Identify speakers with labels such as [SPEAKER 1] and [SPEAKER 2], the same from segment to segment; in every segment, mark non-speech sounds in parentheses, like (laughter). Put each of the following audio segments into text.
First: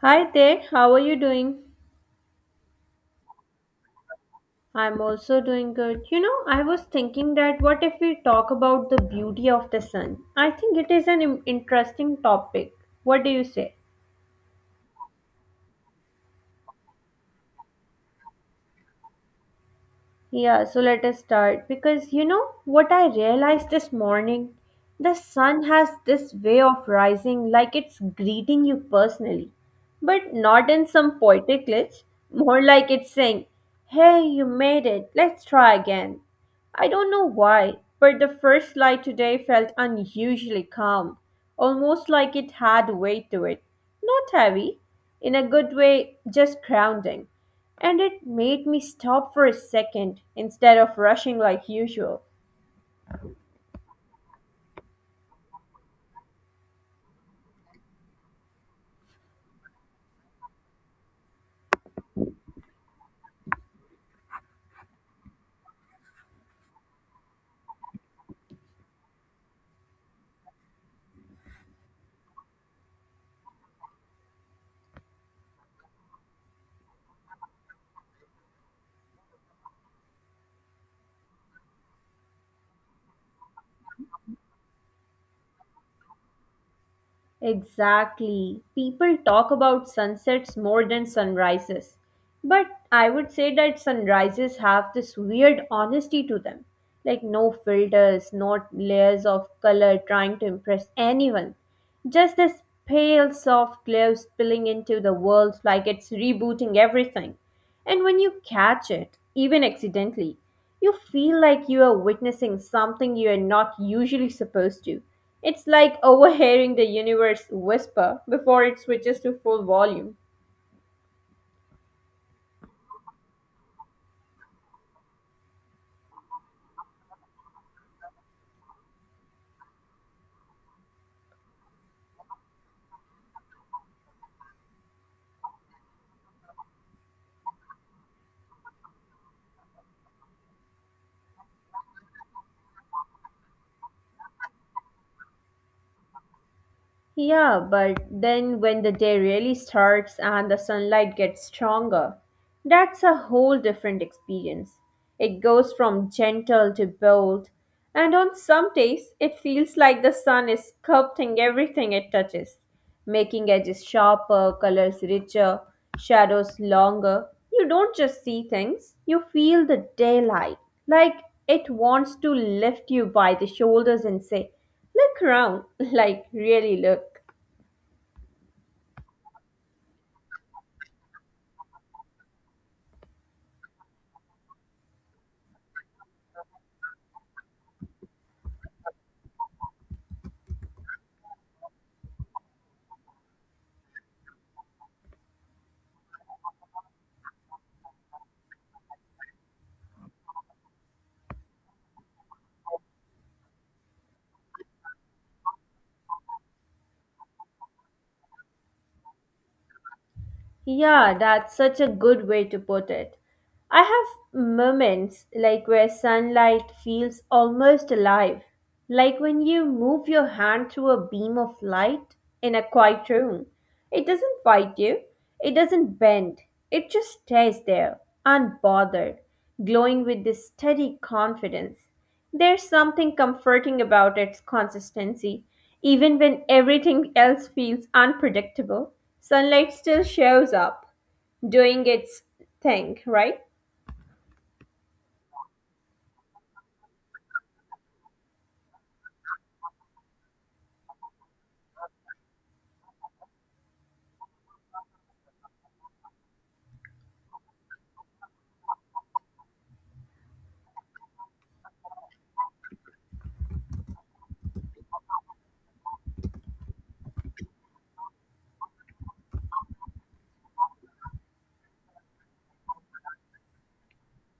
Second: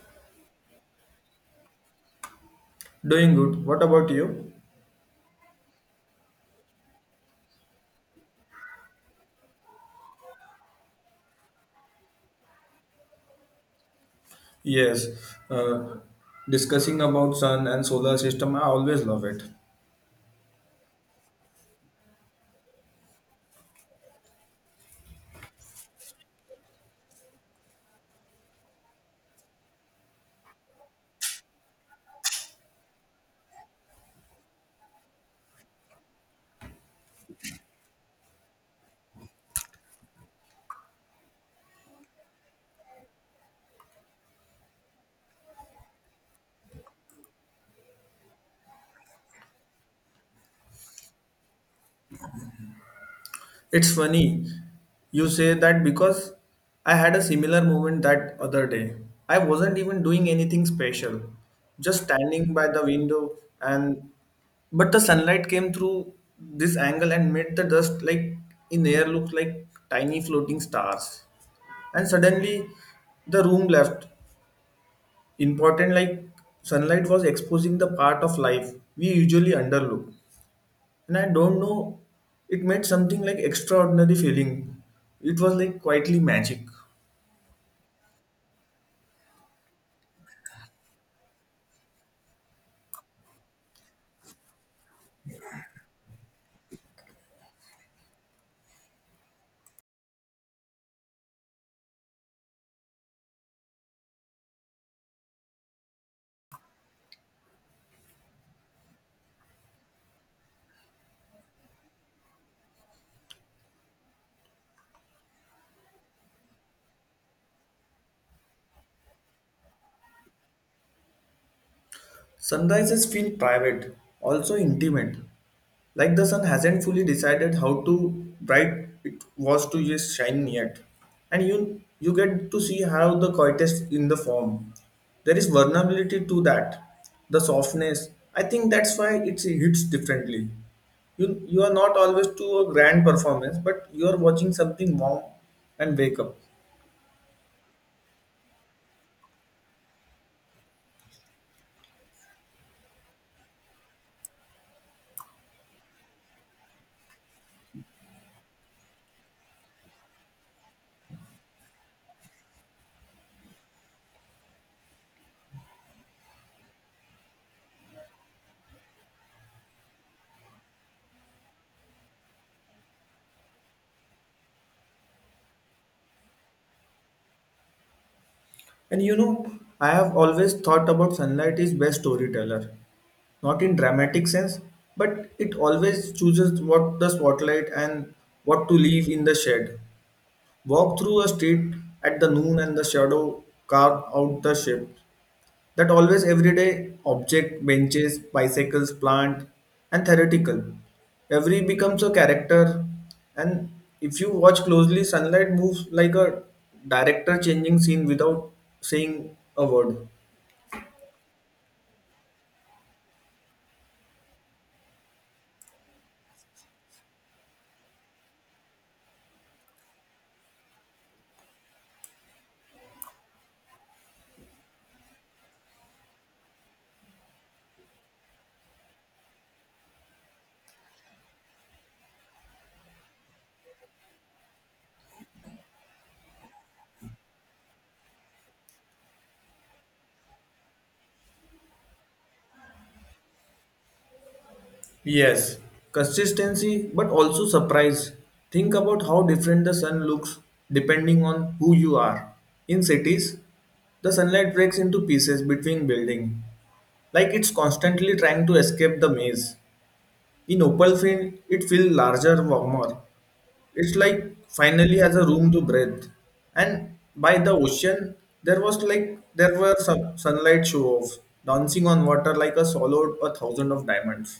[SPEAKER 1] Hi there, how are you doing?
[SPEAKER 2] Doing good. What about you?
[SPEAKER 1] I'm also doing good. You know, I was thinking that what if we talk about the beauty of the sun? I think it is an interesting topic. What do you say?
[SPEAKER 2] Yes, uh, discussing about sun and solar system, I always love it.
[SPEAKER 1] Yeah, so let us start because you know what I realized this morning? The sun has this way of rising like it's greeting you personally, but not in some poetic glitch, more like it's saying, hey, you made it, let's try again. I don't know why, but the first light today felt unusually calm, almost like it had weight to it. Not heavy, in a good way, just grounding. And it made me stop for a second instead of rushing like usual.
[SPEAKER 2] It's funny you say that because I had a similar moment that other day. I wasn't even doing anything special, just standing by the window and but the sunlight came through this angle and made the dust like in air look like tiny floating stars. And suddenly the room left important, like sunlight was exposing the part of life we usually underlook, and I don't know, it made something like extraordinary feeling. It was like quietly magic.
[SPEAKER 1] Exactly. People talk about sunsets more than sunrises. But I would say that sunrises have this weird honesty to them. Like no filters, not layers of color trying to impress anyone. Just this pale, soft glow spilling into the world like it's rebooting everything. And when you catch it, even accidentally, you feel like you are witnessing something you are not usually supposed to. It's like (laughs) overhearing the universe whisper before it switches to full volume.
[SPEAKER 2] Sunrises feel private, also intimate. Like the sun hasn't fully decided how to bright it was to just shine yet. And you get to see how the coytest in the form. There is vulnerability to that. The softness. I think that's why it hits differently. You are not always to a grand performance, but you are watching something warm and wake up.
[SPEAKER 1] Yeah, but then when the day really starts and the sunlight gets stronger, that's a whole different experience. It goes from gentle to bold, and on some days, it feels like the sun is sculpting everything it touches, making edges sharper, colors richer, shadows longer. You don't just see things, you feel the daylight, like it wants to lift you by the shoulders and say, look around, (laughs) like really look.
[SPEAKER 2] And you know, I have always thought about sunlight is best storyteller. Not in dramatic sense, but it always chooses what the spotlight and what to leave in the shade. Walk through a street at the noon and the shadow carve out the shape. That always everyday object, benches, bicycles, plant, and theoretical. Every becomes a character, and if you watch closely, sunlight moves like a director changing scene without saying a word.
[SPEAKER 1] Yeah, that's such a good way to put it. I have moments like where sunlight feels almost alive, like when you move your hand through a beam of light in a quiet room. It doesn't fight you, it doesn't bend, it just stays there, unbothered, glowing with this steady confidence. There's something comforting about its consistency. Even when everything else feels unpredictable, sunlight still shows up, doing its thing, right?
[SPEAKER 2] Yes, consistency, but also surprise. Think about how different the sun looks depending on who you are. In cities, the sunlight breaks into pieces between building, like it's constantly trying to escape the maze. In opal field, it feels larger, warmer. It's like finally has a room to breathe. And by the ocean, there was like there were some sunlight show-offs, dancing on water like a swallowed a thousand of diamonds.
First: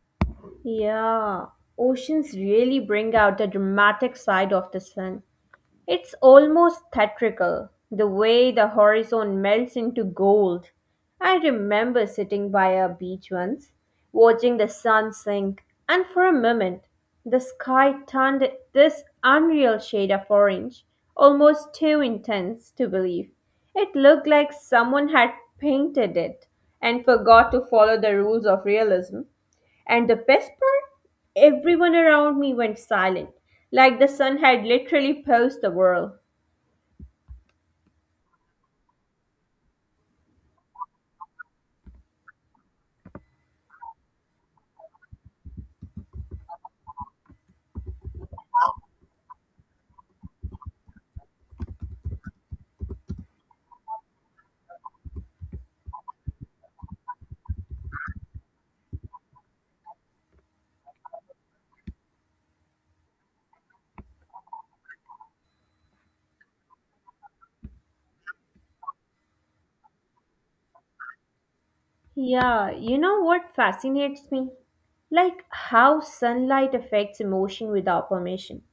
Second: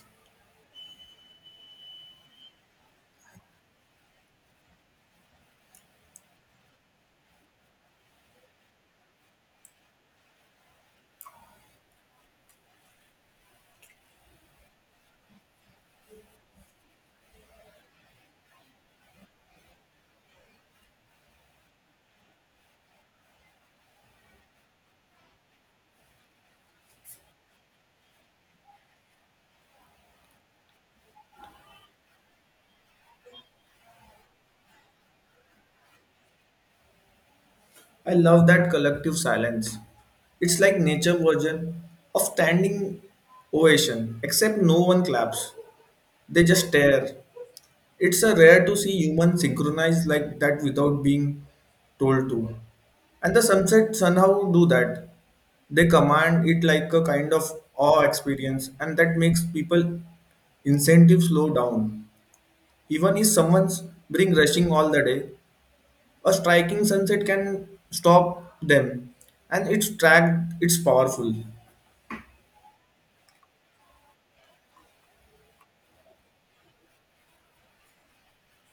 [SPEAKER 1] Yeah, oceans really bring out the dramatic side of the sun. It's almost theatrical, the way the horizon melts into gold. I remember sitting by a beach once, watching the sun sink, and for a moment, the sky turned this unreal shade of orange, almost too intense to believe. It looked like someone had painted it and forgot to follow the rules of realism. And the best part? Everyone around me went silent, like the sun had literally paused the world.
[SPEAKER 2] I love that collective silence. It's like nature version of standing ovation, except no one claps. They just stare. It's a rare to see humans synchronized like that without being told to. And the sunset somehow do that. They command it like a kind of awe experience, and that makes people incentive slow down. Even if someone's been rushing all the day, a striking sunset can stop them, and it's track it's powerful.
[SPEAKER 1] Yeah, you know what fascinates me? Like how sunlight affects emotion without permission.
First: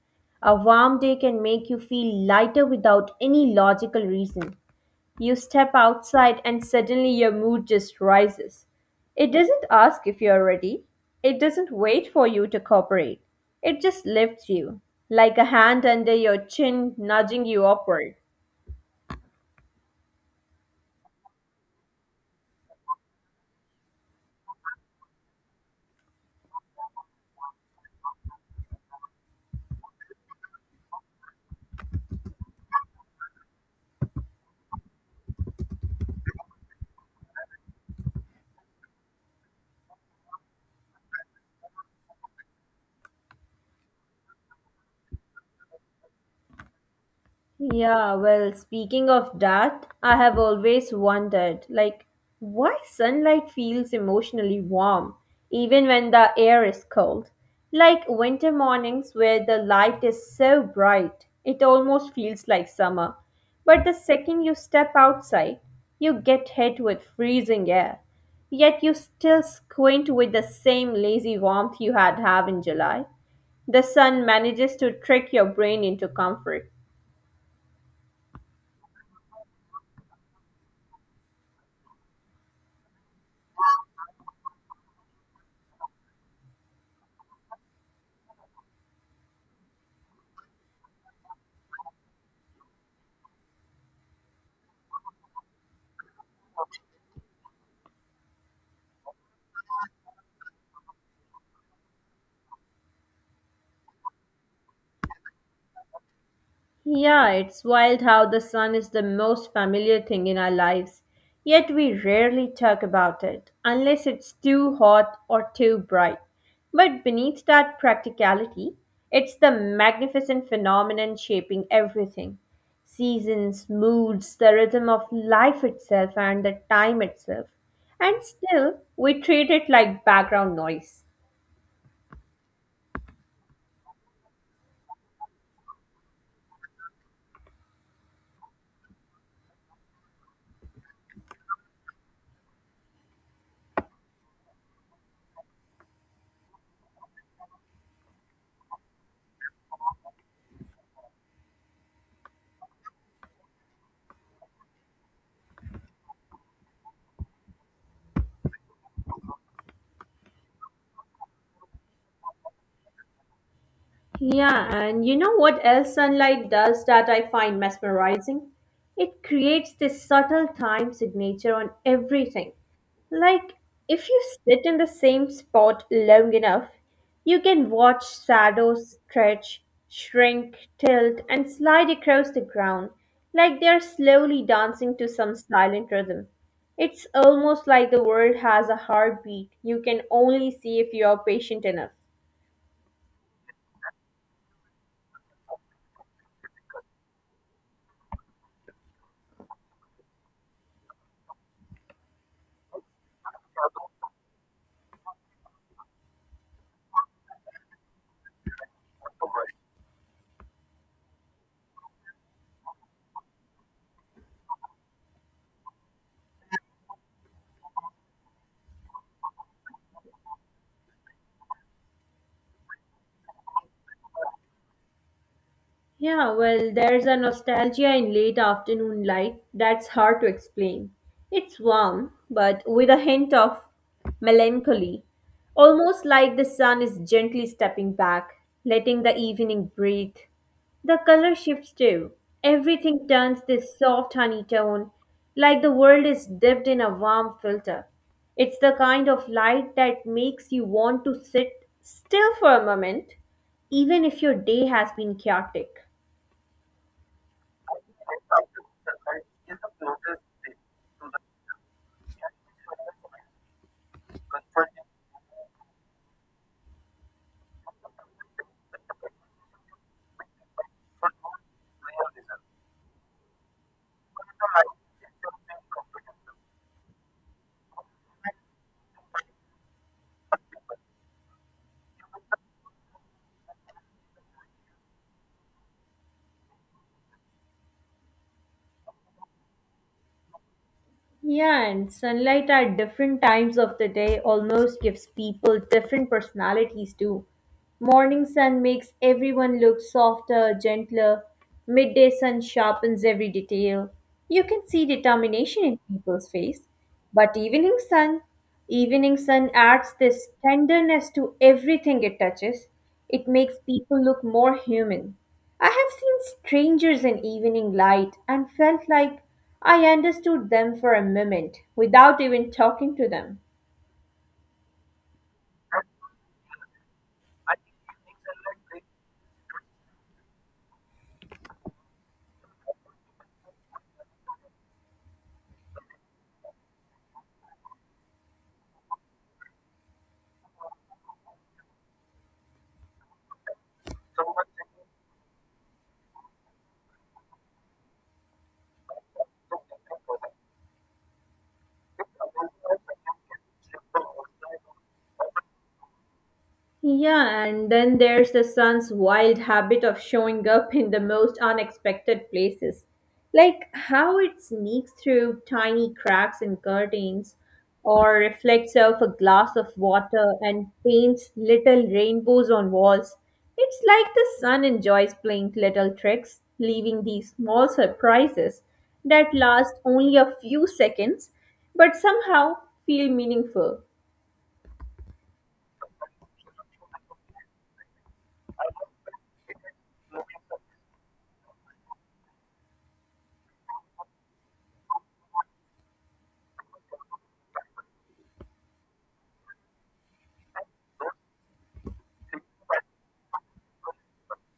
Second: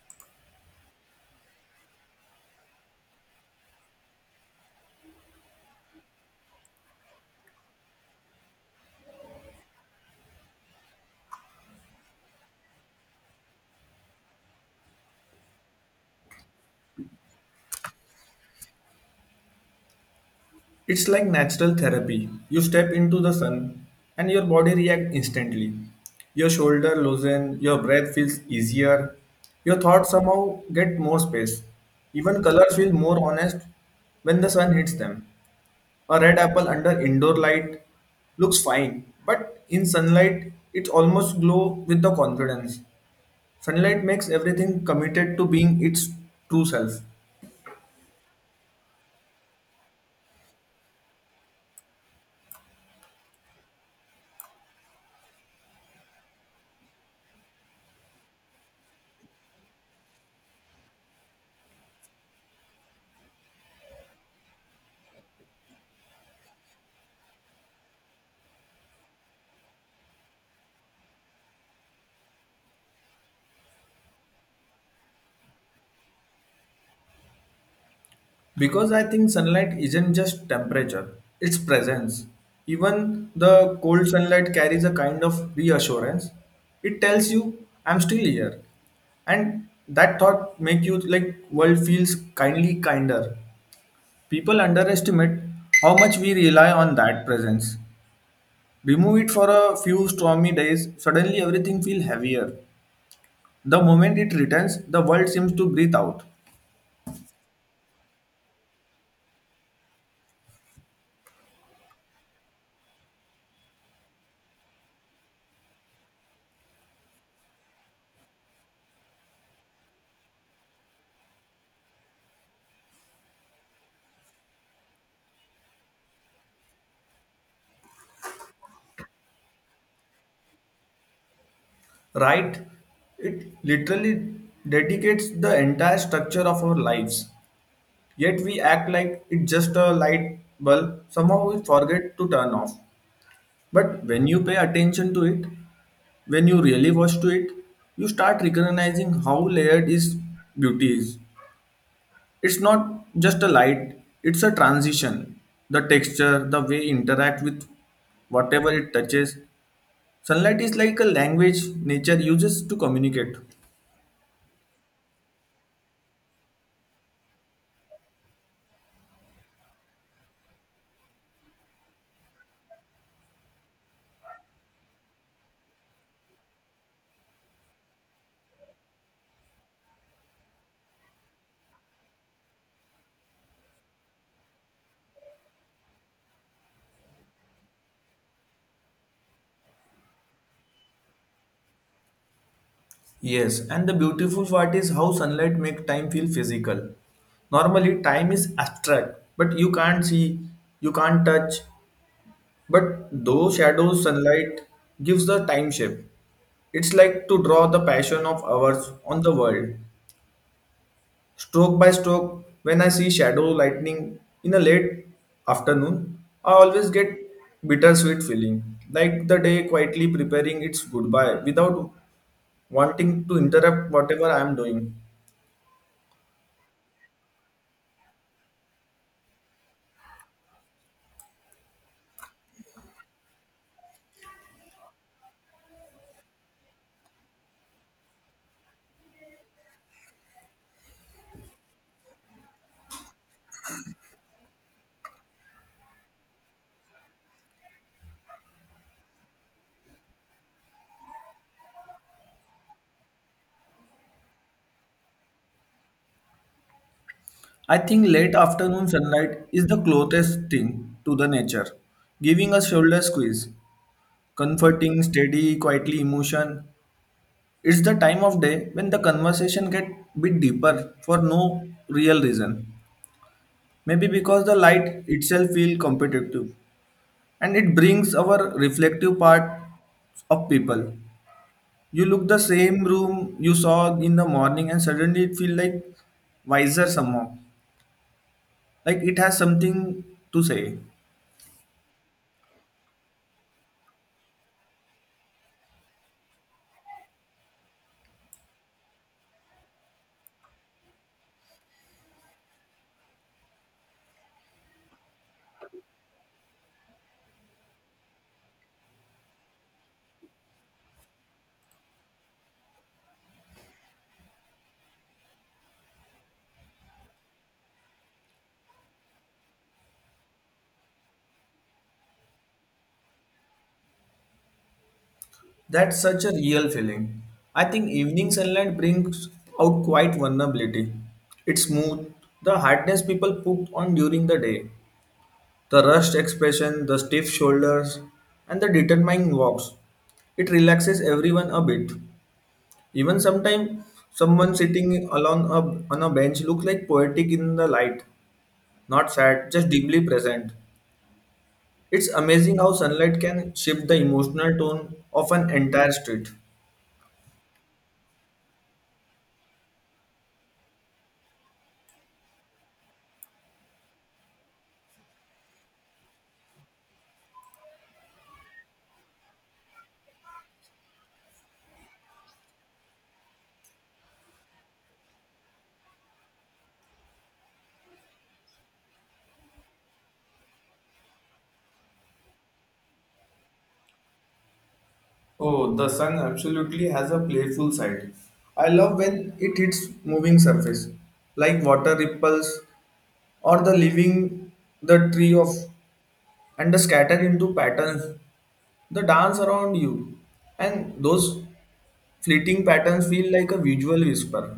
[SPEAKER 1] A warm day can make you feel lighter without any logical reason. You step outside and suddenly your mood just rises. It doesn't ask if you're ready, it doesn't wait for you to cooperate. It just lifts you, like a hand under your chin nudging you upward.
[SPEAKER 2] It's like natural therapy. You step into the sun, and your body reacts instantly. Your shoulder loosen, your breath feels easier, your thoughts somehow get more space. Even colors feel more honest when the sun hits them. A red apple under indoor light looks fine, but in sunlight, it almost glow with the confidence. Sunlight makes everything committed to being its true self.
[SPEAKER 1] Yeah, well, speaking of that, I have always wondered, like, why sunlight feels emotionally warm, even when the air is cold. Like winter mornings where the light is so bright, it almost feels like summer. But the second you step outside, you get hit with freezing air. Yet you still squint with the same lazy warmth you had have in July. The sun manages to trick your brain into comfort.
[SPEAKER 2] Because I think sunlight isn't just temperature, it's presence. Even the cold sunlight carries a kind of reassurance. It tells you, I'm still here, and that thought make you like world feels kindly kinder. People underestimate how much we rely on that presence. Remove it for a few stormy days, suddenly everything feels heavier. The moment it returns, the world seems to breathe out.
[SPEAKER 1] Yeah, it's wild how the sun is the most familiar thing in our lives, yet we rarely talk about it unless it's too hot or too bright. But beneath that practicality, it's the magnificent phenomenon shaping everything: seasons, moods, the rhythm of life itself, and the time itself. And still, we treat it like background noise.
[SPEAKER 2] Right, it literally dedicates the entire structure of our lives, yet we act like it's just a light bulb somehow we forget to turn off. But when you pay attention to it, when you really watch to it, you start recognizing how layered is beauty is. It's not just a light, it's a transition. The texture, the way it interact with whatever it touches. Sunlight is like a language nature uses to communicate.
[SPEAKER 1] Yeah, and you know what else sunlight does that I find mesmerizing? It creates this subtle time signature on everything. Like, if you sit in the same spot long enough, you can watch shadows stretch, shrink, tilt, and slide across the ground like they are slowly dancing to some silent rhythm. It's almost like the world has a heartbeat you can only see if you are patient enough.
[SPEAKER 2] Yes, and the beautiful part is how sunlight make time feel physical. Normally, time is abstract, but you can't see, you can't touch. But those shadows, sunlight gives the time shape. It's like to draw the passion of ours on the world, stroke by stroke. When I see shadow lightning in a late afternoon, I always get bittersweet feeling, like the day quietly preparing its goodbye without wanting to interrupt whatever I am doing.
[SPEAKER 1] Yeah, well, there's a nostalgia in late afternoon light that's hard to explain. It's warm, but with a hint of melancholy, almost like the sun is gently stepping back, letting the evening breathe. The color shifts too. Everything turns this soft honey tone, like the world is dipped in a warm filter. It's the kind of light that makes you want to sit still for a moment, even if your day has been chaotic.
[SPEAKER 2] I think late afternoon sunlight is the closest thing to the nature, giving a shoulder squeeze, comforting, steady, quietly emotion. It's the time of day when the conversation get bit deeper for no real reason. Maybe because the light itself feel competitive and it brings our reflective part of people. You look the same room you saw in the morning and suddenly it feel like wiser somehow. Like it has something to say.
[SPEAKER 1] Yeah, and sunlight at different times of the day almost gives people different personalities too. Morning sun makes everyone look softer, gentler. Midday sun sharpens every detail. You can see determination in people's face. But evening sun, evening sun adds this tenderness to everything it touches. It makes people look more human. I have seen strangers in evening light and felt like I understood them for a moment without even talking to them.
[SPEAKER 2] That's such a real feeling. I think evening sunlight brings out quite vulnerability. It's smooth, the hardness people put on during the day, the rushed expression, the stiff shoulders, and the determined walks. It relaxes everyone a bit. Even sometimes someone sitting alone on a bench looks like poetic in the light, not sad, just deeply present. It's amazing how sunlight can shift the emotional tone of an entire street.
[SPEAKER 1] Yeah, and then there's the son's wild habit of showing up in the most unexpected places. Like how it sneaks through tiny cracks in curtains, or reflects off a glass of water and paints little rainbows on walls. It's like the sun enjoys playing little tricks, leaving these small surprises that last only a few seconds but somehow feel meaningful.
[SPEAKER 2] Oh, the sun absolutely has a playful side. I love when it hits moving surface, like water ripples or the leaving the tree of and the scatter into patterns, the dance around you. And those fleeting patterns feel like a visual whisper.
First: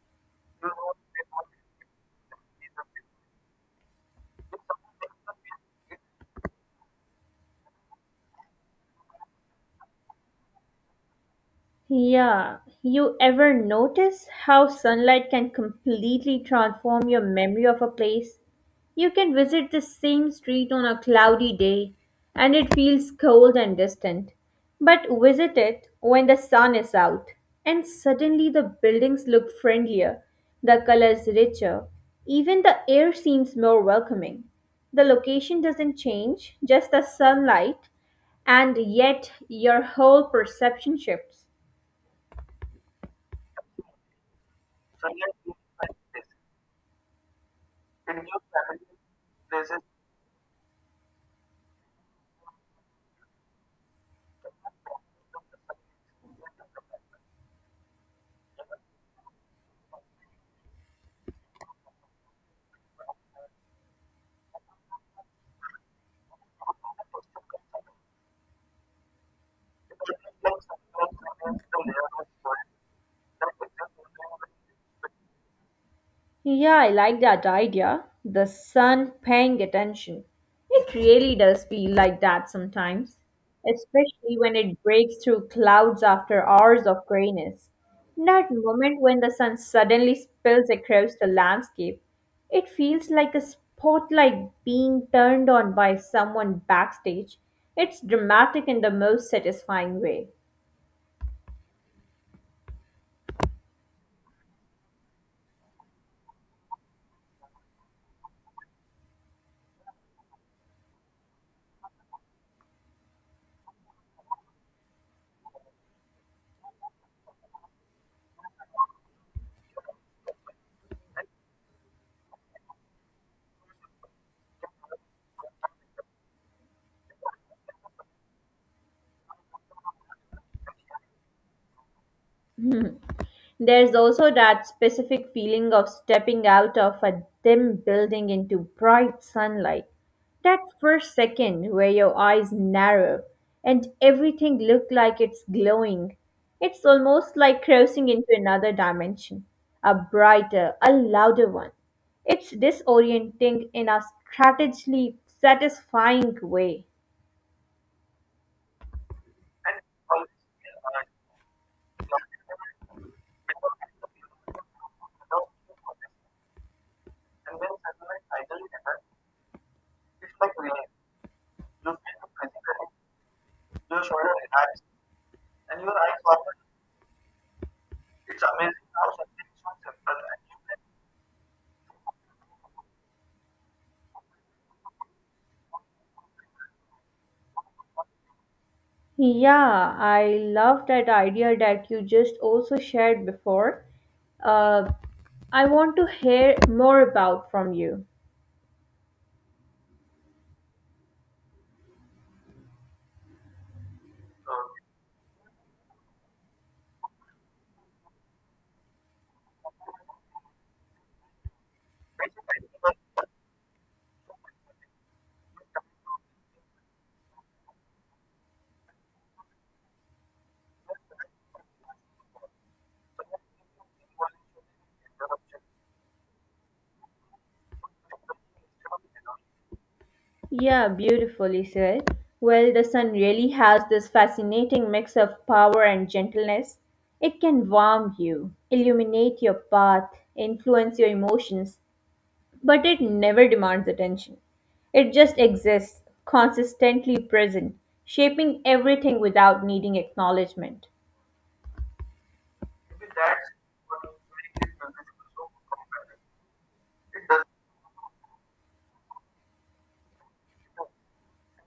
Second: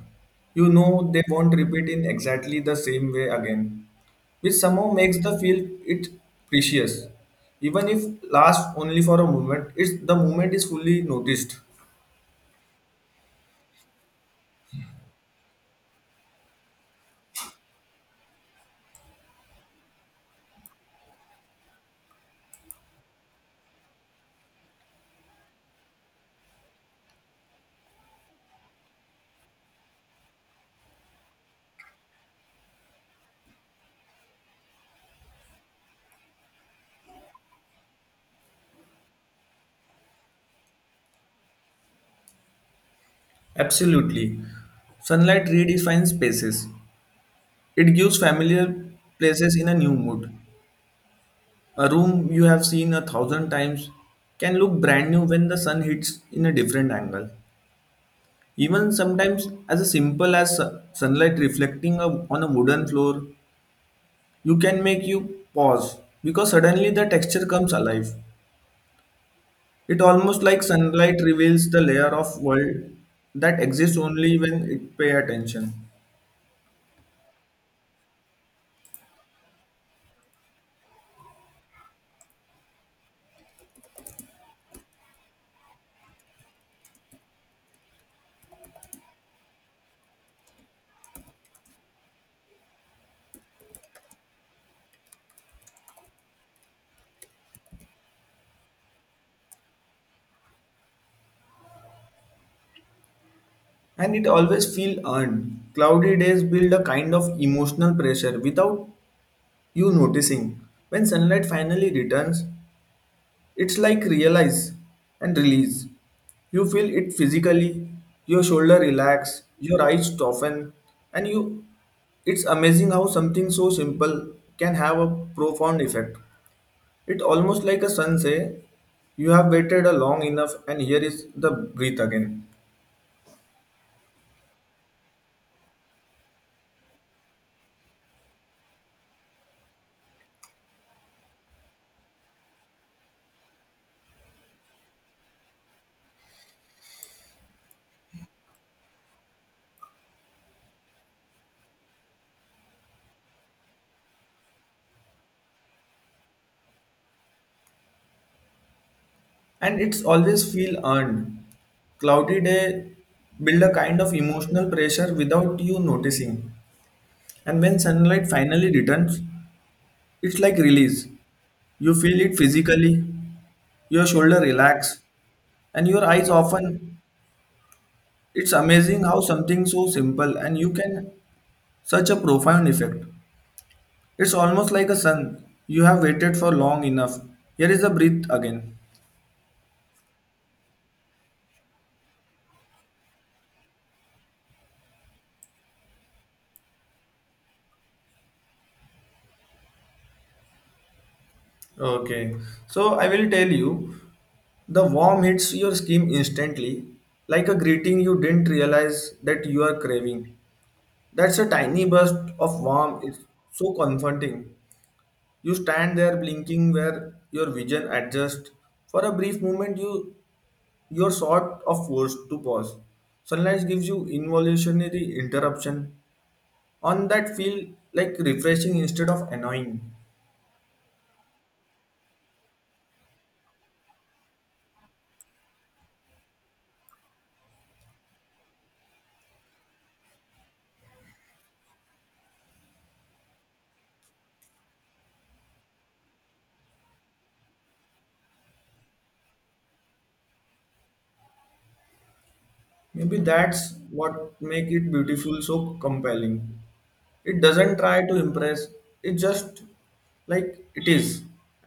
[SPEAKER 2] You know they won't repeat in exactly the same way again, which somehow makes the feel it precious. Even if lasts only for a moment, it's the moment is fully noticed.
[SPEAKER 1] Yeah, you ever notice how sunlight can completely transform your memory of a place? You can visit the same street on a cloudy day and it feels cold and distant, but visit it when the sun is out, and suddenly the buildings look friendlier, the colors richer, even the air seems more welcoming. The location doesn't change, just the sunlight, and yet your whole perception shifts.
[SPEAKER 2] Absolutely. Sunlight redefines spaces. It gives familiar places in a new mood. A room you have seen a thousand times can look brand new when the sun hits in a different angle. Even sometimes, as simple as sunlight reflecting on a wooden floor, you can make you pause because suddenly the texture comes alive. It almost like sunlight reveals the layer of world that exists only when it pay attention.
[SPEAKER 1] Yeah, I like that idea. The sun paying attention. It really does feel like that sometimes, especially when it breaks through clouds after hours of grayness. That moment when the sun suddenly spills across the landscape, it feels like a spotlight being turned on by someone backstage. It's dramatic in the most satisfying way.
[SPEAKER 2] And it always feel earned. Cloudy days build a kind of emotional pressure without you noticing. When sunlight finally returns, it's like realize and release. You feel it physically, your shoulder relax, your eyes soften, and you it's amazing how something so simple can have a profound effect. It's almost like a sun say, you have waited a long enough and here is the breath again.
[SPEAKER 1] There's also that specific feeling of stepping out of a dim building into bright sunlight. That first second where your eyes narrow and everything looks like it's glowing. It's almost like crossing into another dimension, a brighter, a louder one. It's disorienting in a strategically satisfying way.
[SPEAKER 2] And it's always feel earned. Cloudy day build a kind of emotional pressure without you noticing. And when sunlight finally returns, it's like release. You feel it physically, your shoulder relax, and your eyes often. It's amazing how something so simple and you can such a profound effect. It's almost like a sun. You have waited for long enough. Here is a breath again.
[SPEAKER 1] Yeah, I love that idea that you just also shared before. Uh, I want to hear more about from you.
[SPEAKER 2] Okay, so I will tell you. The warm hits your skin instantly, like a greeting you didn't realize that you are craving. That's a tiny burst of warmth. It's so comforting. You stand there blinking where your vision adjusts. For a brief moment, you're sort of forced to pause. Sunlight gives you involutionary interruption on that feel like refreshing instead of annoying.
[SPEAKER 1] Yeah, beautifully said. Well, the sun really has this fascinating mix of power and gentleness. It can warm you, illuminate your path, influence your emotions, but it never demands attention. It just exists, consistently present, shaping everything without needing acknowledgement.
[SPEAKER 2] Maybe that's what make it beautiful so compelling. It doesn't try to impress, it just like it is.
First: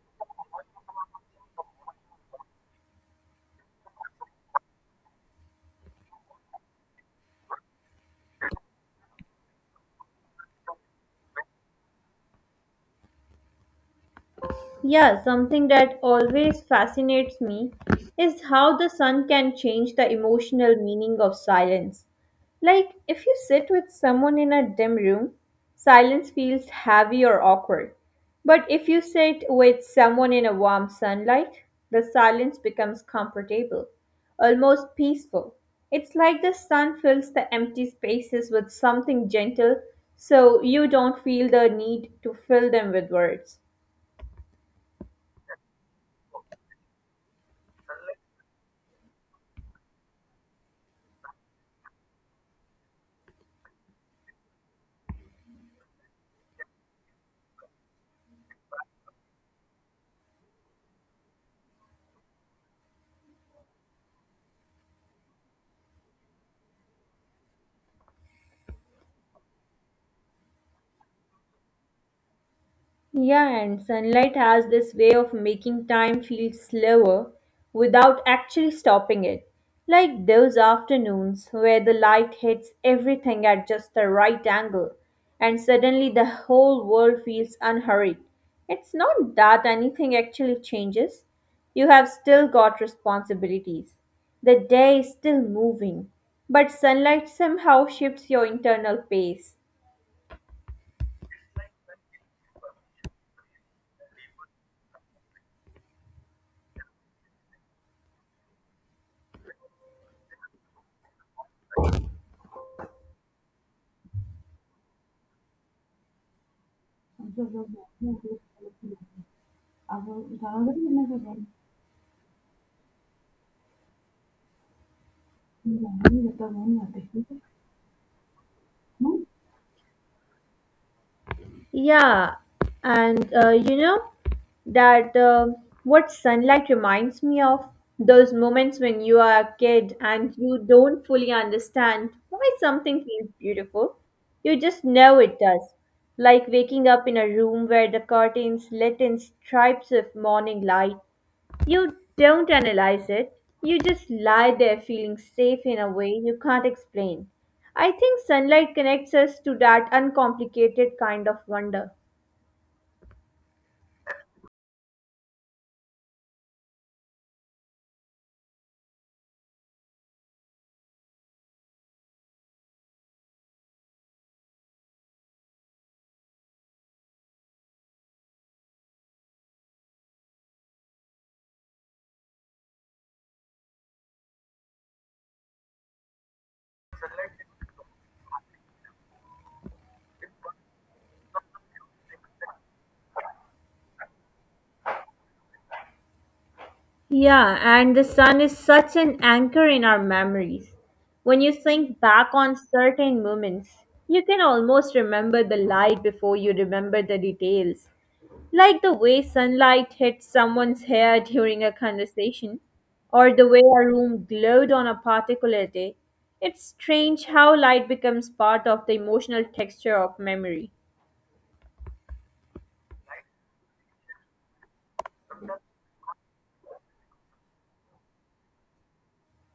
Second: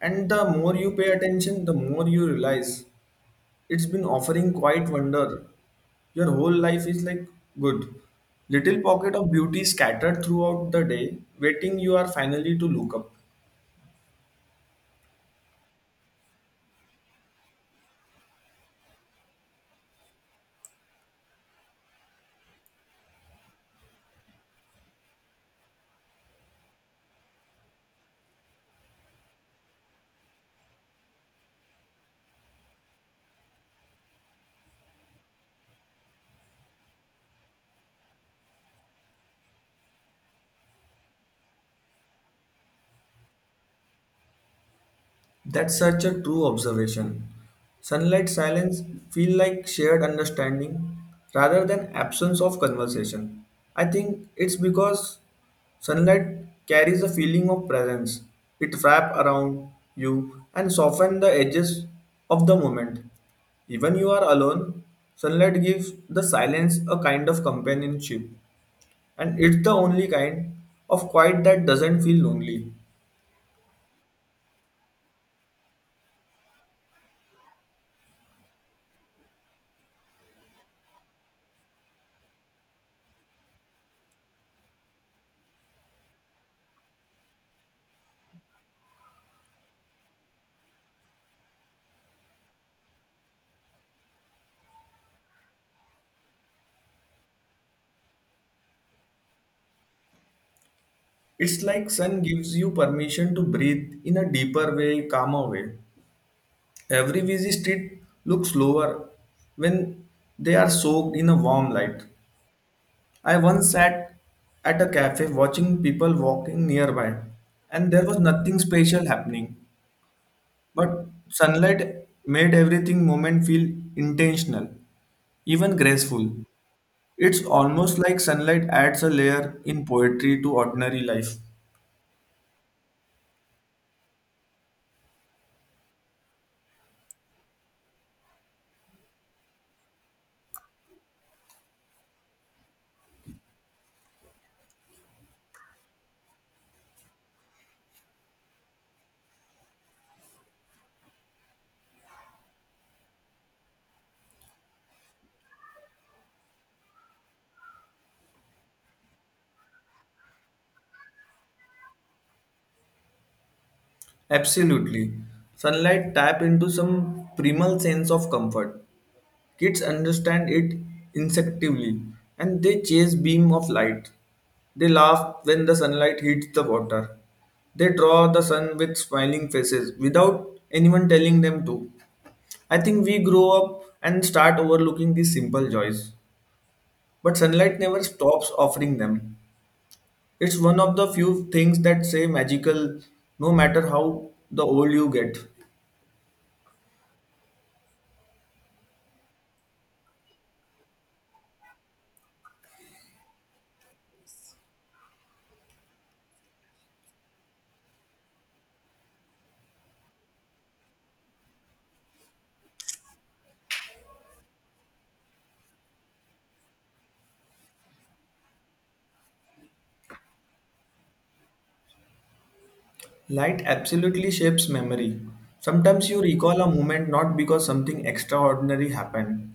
[SPEAKER 2] And the more you pay attention, the more you realize it's been offering quite wonder your whole life is like good little pocket of beauty scattered throughout the day waiting you are finally to look up.
[SPEAKER 1] Yeah, something that always fascinates me is how the sun can change the emotional meaning of silence. Like, if you sit with someone in a dim room, silence feels heavy or awkward. But if you sit with someone in a warm sunlight, the silence becomes comfortable, almost peaceful. It's like the sun fills the empty spaces with something gentle so you don't feel the need to fill them with words.
[SPEAKER 2] That's such a true observation. Sunlight silence feel like shared understanding rather than absence of conversation. I think it's because sunlight carries a feeling of presence. It wraps around you and softens the edges of the moment. Even you are alone, sunlight gives the silence a kind of companionship and it's the only kind of quiet that doesn't feel lonely.
[SPEAKER 1] Yeah, and sunlight has this way of making time feel slower without actually stopping it. Like those afternoons where the light hits everything at just the right angle, and suddenly the whole world feels unhurried. It's not that anything actually changes, you have still got responsibilities. The day is still moving, but sunlight somehow shifts your internal pace.
[SPEAKER 2] It's like sun gives you permission to breathe in a deeper way, calmer way. Every busy street looks slower when they are soaked in a warm light. I once sat at a cafe watching people walking nearby, and there was nothing special happening, but sunlight made everything moment feel intentional, even graceful. It's almost like sunlight adds a layer in poetry to ordinary life.
[SPEAKER 1] Yeah, and you know that what sunlight reminds me of, those moments when you are a kid and you don't fully understand why something feels beautiful. You just know it does. Like waking up in a room where the curtains lit in stripes of morning light. You don't analyze it. You just lie there feeling safe in a way you can't explain. I think sunlight connects us to that uncomplicated kind of wonder.
[SPEAKER 2] Absolutely. Sunlight tap into some primal sense of comfort. Kids understand it instinctively and they chase beam of light. They laugh when the sunlight hits the water. They draw the sun with smiling faces without anyone telling them to. I think we grow up and start overlooking these simple joys. But sunlight never stops offering them. It's one of the few things that say magical no matter how the old you get.
[SPEAKER 1] Yeah, and the sun is such an anchor in our memories. When you think back on certain moments, you can almost remember the light before you remember the details, like the way sunlight hit someone's hair during a conversation, or the way a room glowed on a particular day. It's strange how light becomes part of the emotional texture of memory.
[SPEAKER 2] Light absolutely shapes memory. Sometimes you recall a moment not because something extraordinary happened,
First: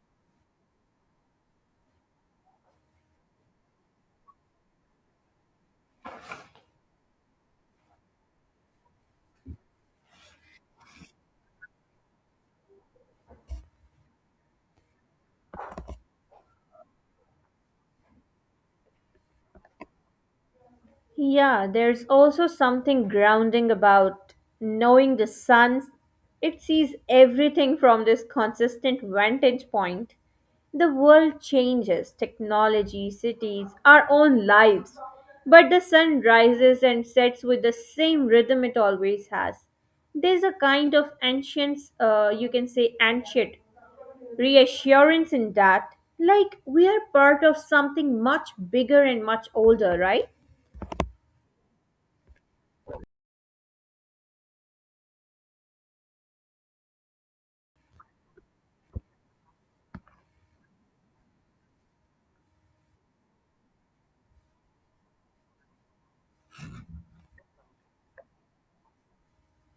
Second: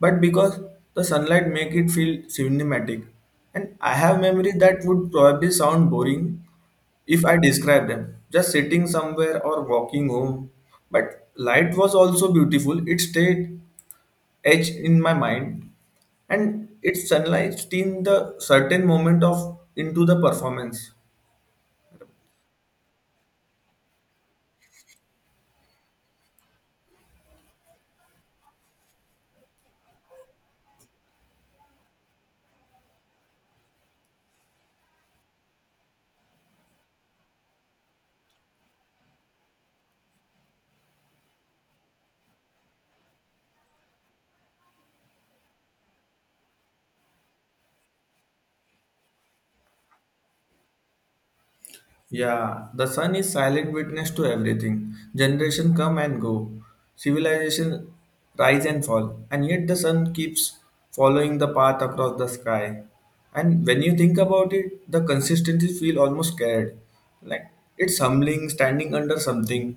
[SPEAKER 2] but because the sunlight make it feel cinematic. And I have memories that would probably sound boring if I describe them, just sitting somewhere or walking home. But light was also beautiful. It stayed etched in my mind, and its sunlight steamed the certain moment of into the performance.
[SPEAKER 1] Yeah, there's also something grounding about knowing the sun. It sees everything from this consistent vantage point. The world changes, technology, cities, our own lives. But the sun rises and sets with the same rhythm it always has. There's a kind of ancient, you can say ancient, reassurance in that. Like we are part of something much bigger and much older, right?
[SPEAKER 2] Yeah, the sun is silent witness to everything. Generation come and go, civilization rise and fall, and yet the sun keeps following the path across the sky. And when you think about it, the consistency feel almost scared. Like it's humbling, standing under something,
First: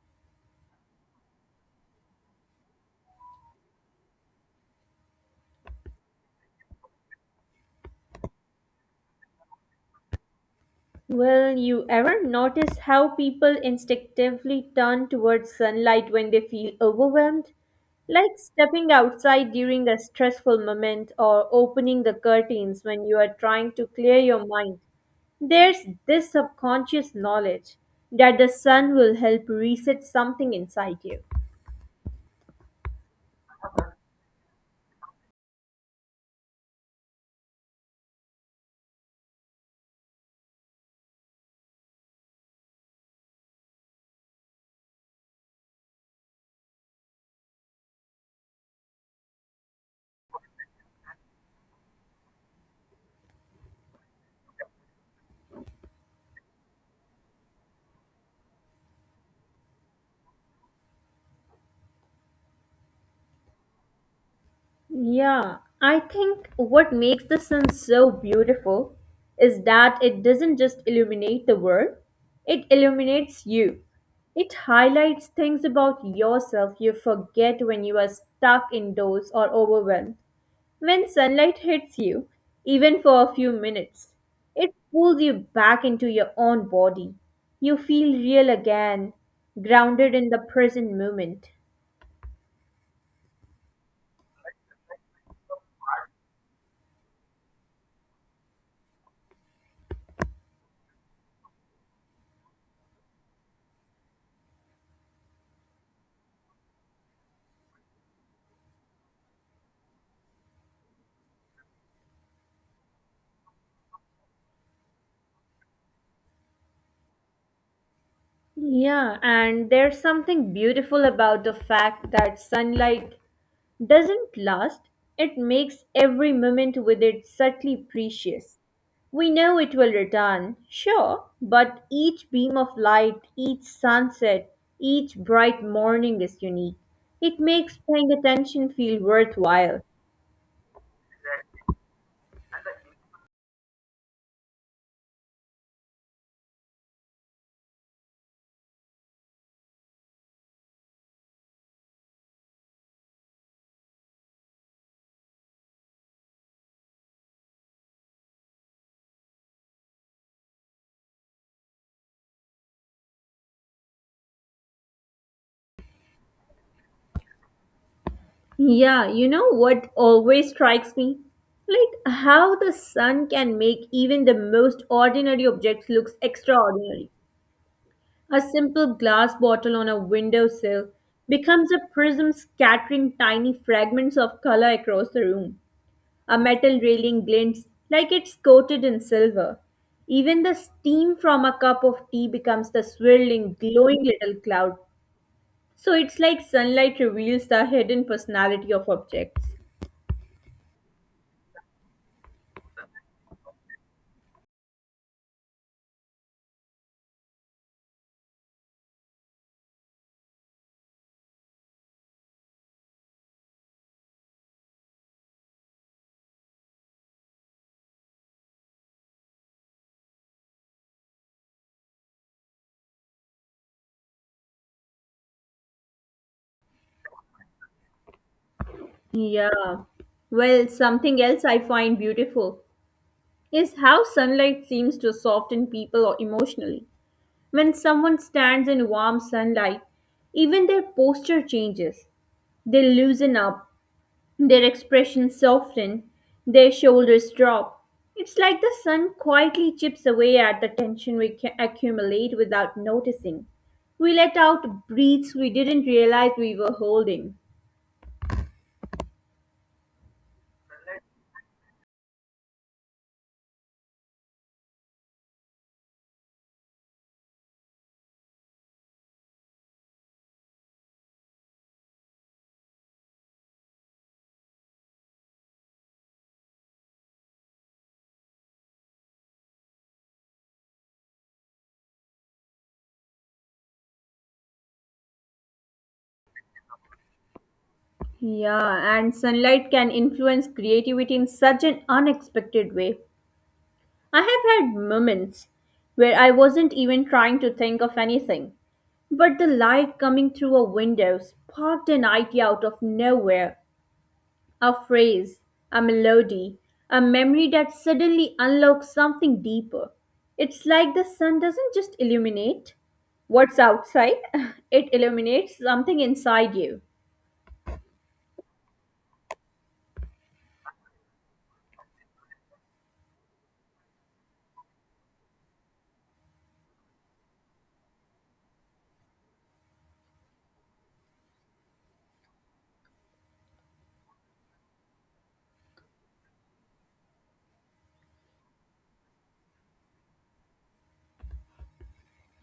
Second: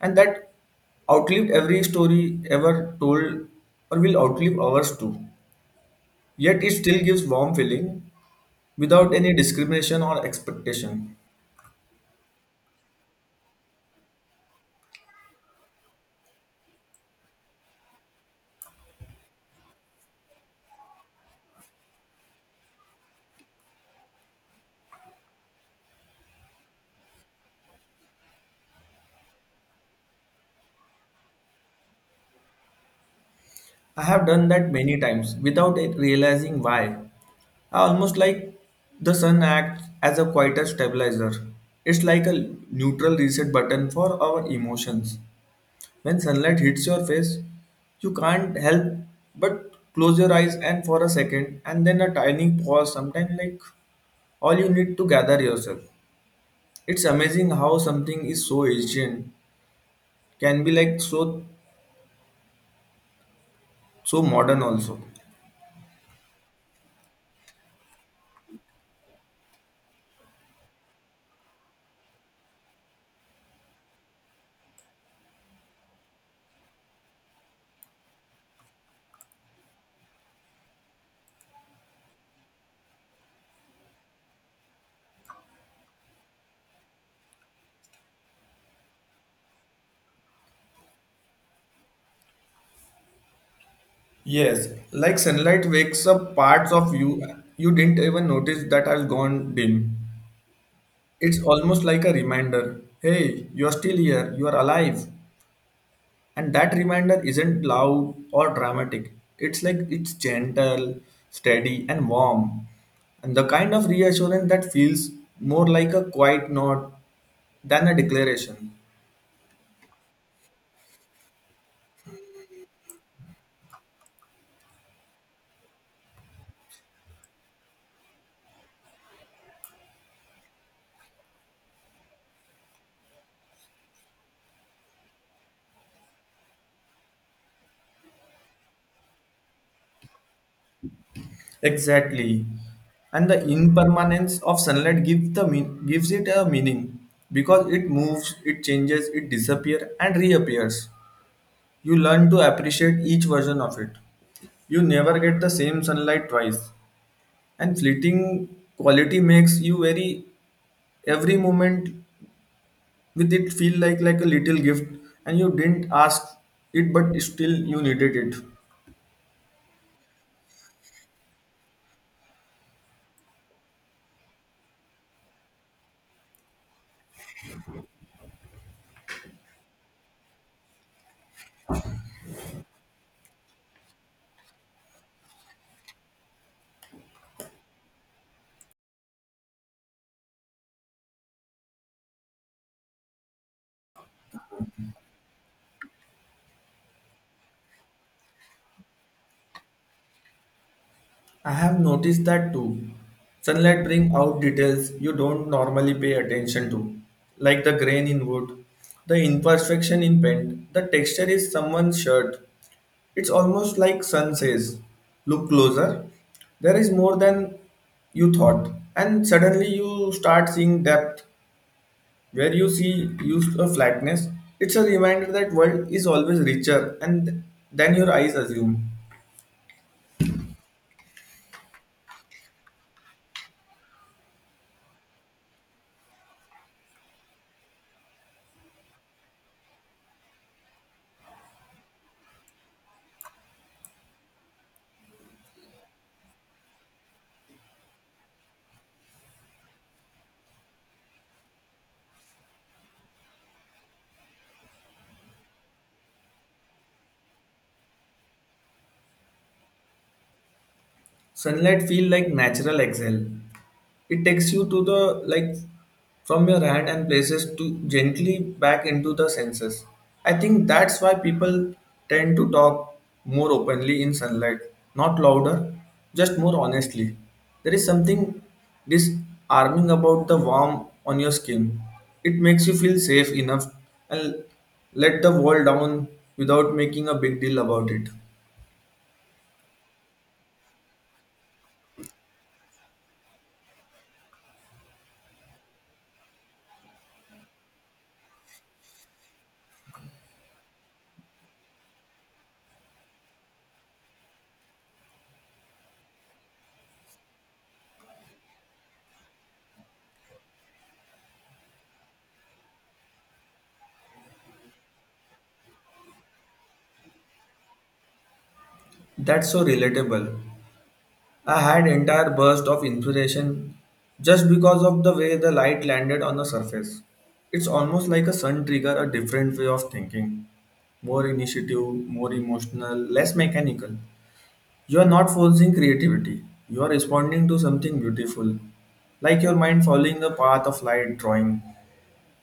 [SPEAKER 2] and that outlived every story ever told or will outlive ours too. Yet it still gives warm feeling without any discrimination or expectation.
[SPEAKER 1] Well, you ever notice how people instinctively turn towards sunlight when they feel overwhelmed? Like stepping outside during a stressful moment or opening the curtains when you are trying to clear your mind. There's this subconscious knowledge that the sun will help reset something inside you.
[SPEAKER 2] I have done that many times without it realizing why. I almost like the sun acts as a quieter stabilizer. It's like a neutral reset button for our emotions. When sunlight hits your face, you can't help but close your eyes and for a second and then a tiny pause sometimes like all you need to gather yourself. It's amazing how something is so ancient can be like so modern also.
[SPEAKER 1] Yeah, I think what makes the sun so beautiful is that it doesn't just illuminate the world, it illuminates you. It highlights things about yourself you forget when you are stuck indoors or overwhelmed. When sunlight hits you, even for a few minutes, it pulls you back into your own body. You feel real again, grounded in the present moment.
[SPEAKER 2] Yes, like sunlight wakes up parts of you didn't even notice that have gone dim. It's almost like a reminder hey, you're still here, you're alive. And that reminder isn't loud or dramatic, it's like it's gentle, steady, and warm. And the kind of reassurance that feels more like a quiet nod than a declaration.
[SPEAKER 1] Yeah, and there's something beautiful about the fact that sunlight doesn't last. It makes every moment with it subtly precious. We know it will return, sure, but each beam of light, each sunset, each bright morning is unique. It makes paying attention feel worthwhile.
[SPEAKER 2] Exactly. And the impermanence of sunlight gives the mean, gives it a meaning because it moves, it changes, it disappears and reappears. You learn to appreciate each version of it. You never get the same sunlight twice. And fleeting quality makes you very every moment with it feel like a little gift and you didn't ask it but still you needed it.
[SPEAKER 1] Yeah, you know what always strikes me? Like how the sun can make even the most ordinary objects looks extraordinary. A simple glass bottle on a windowsill becomes a prism scattering tiny fragments of color across the room. A metal railing glints like it's coated in silver. Even the steam from a cup of tea becomes the swirling, glowing little cloud. So it's like sunlight reveals the hidden personality of objects.
[SPEAKER 2] I have noticed that too. Sunlight brings out details you don't normally pay attention to, like the grain in wood, the imperfection in paint, the texture is someone's shirt. It's almost like sun says, look closer. There is more than you thought, and suddenly you start seeing depth where you see used a flatness. It's a reminder that world is always richer and than your eyes assume.
[SPEAKER 1] Yeah. Well, something else I find beautiful is how sunlight seems to soften people emotionally. When someone stands in warm sunlight, even their posture changes. They loosen up, their expression soften, their shoulders drop. It's like the sun quietly chips away at the tension we accumulate without noticing. We let out breaths we didn't realize we were holding.
[SPEAKER 2] Sunlight feel like natural exhale. It takes you to the like from your hand and places to gently back into the senses. I think that's why people tend to talk more openly in sunlight, not louder, just more honestly. There is something disarming about the warmth on your skin. It makes you feel safe enough and let the wall down without making a big deal about it.
[SPEAKER 1] Yeah, and sunlight can influence creativity in such an unexpected way. I have had moments where I wasn't even trying to think of anything, but the light coming through a window sparked an idea out of nowhere: a phrase, a melody, a memory that suddenly unlocks something deeper. It's like the sun doesn't just illuminate what's outside, (laughs) it illuminates something inside you.
[SPEAKER 2] That's so relatable. I had entire burst of inspiration just because of the way the light landed on the surface. It's almost like a sun trigger a different way of thinking. More initiative, more emotional, less mechanical. You are not forcing creativity. You are responding to something beautiful. Like your mind following the path of light drawing.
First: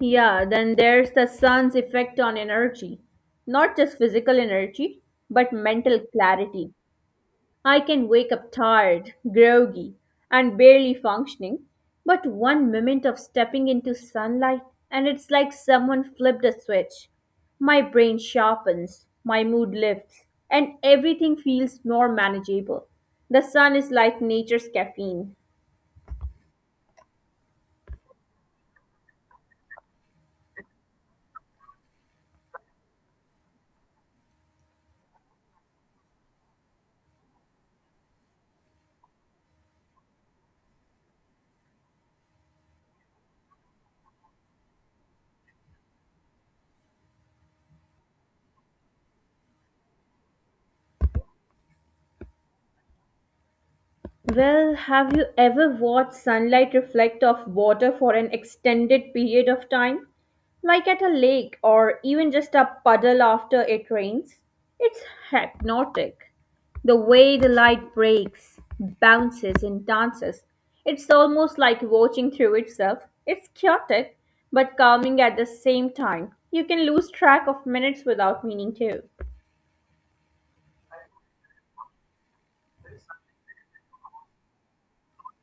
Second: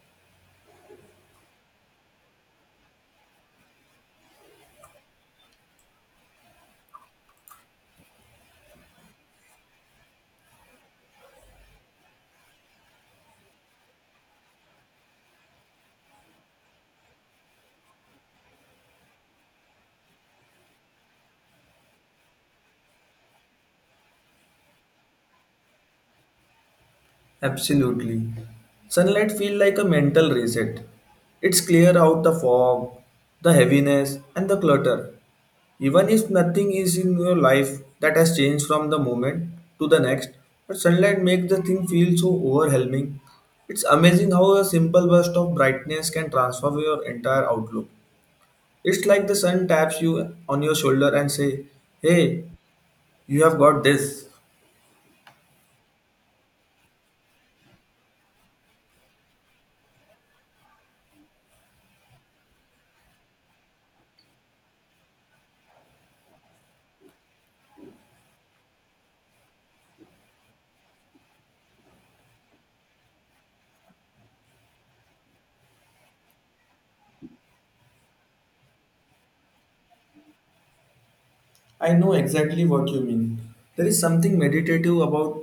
[SPEAKER 1] Yeah, then there's the sun's effect on energy. Not just physical energy, but mental clarity. I can wake up tired, groggy, and barely functioning, but one moment of stepping into sunlight and it's like someone flipped a switch. My brain sharpens, my mood lifts, and everything feels more manageable. The sun is like nature's caffeine.
[SPEAKER 2] Absolutely. Sunlight feels like a mental reset. It's clear out the fog, the heaviness, and the clutter. Even if nothing is in your life that has changed from the moment to the next, but sunlight makes the thing feel so overwhelming. It's amazing how a simple burst of brightness can transform your entire outlook. It's like the sun taps you on your shoulder and say, "Hey, you have got this."
[SPEAKER 1] Well, have you ever watched sunlight reflect off water for an extended period of time? Like at a lake or even just a puddle after it rains? It's hypnotic. The way the light breaks, bounces, and dances, it's almost like watching through itself. It's chaotic, but calming at the same time. You can lose track of minutes without meaning to.
[SPEAKER 2] I know exactly what you mean. There is something meditative about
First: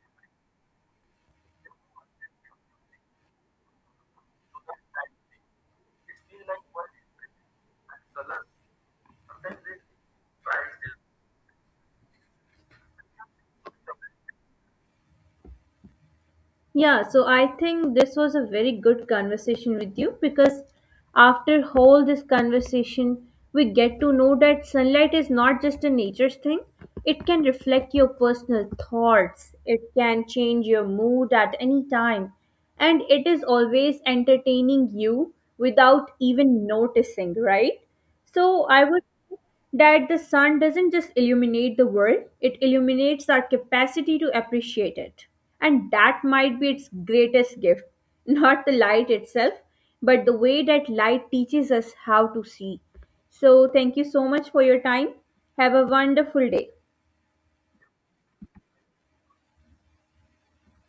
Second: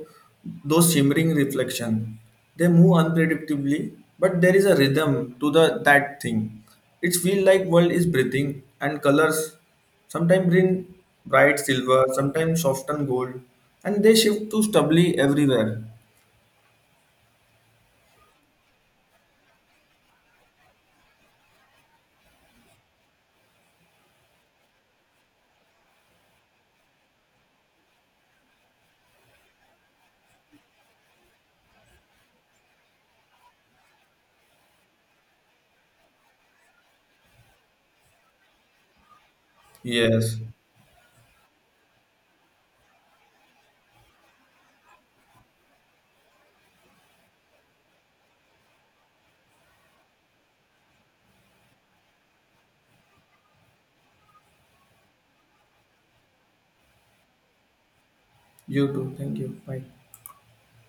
[SPEAKER 2] those shimmering reflection. They move unpredictably, but there is a rhythm to the that thing. It feels like world is breathing and colors sometimes bring bright silver, sometimes soften gold, and they shift to stubbly everywhere.
[SPEAKER 1] Yeah, so I think this was a very good conversation with you because after whole this conversation, we get to know that sunlight is not just a nature's thing. It can reflect your personal thoughts. It can change your mood at any time. And it is always entertaining you without even noticing, right? So I would that the
[SPEAKER 2] Yes.
[SPEAKER 1] sun doesn't just illuminate the world, it illuminates our capacity to appreciate it. And that might be its greatest gift, (laughs) not the light itself, but the way that light teaches us how to see. So, thank you so much for your time. Have a wonderful day.
[SPEAKER 2] You too. Thank you. Bye.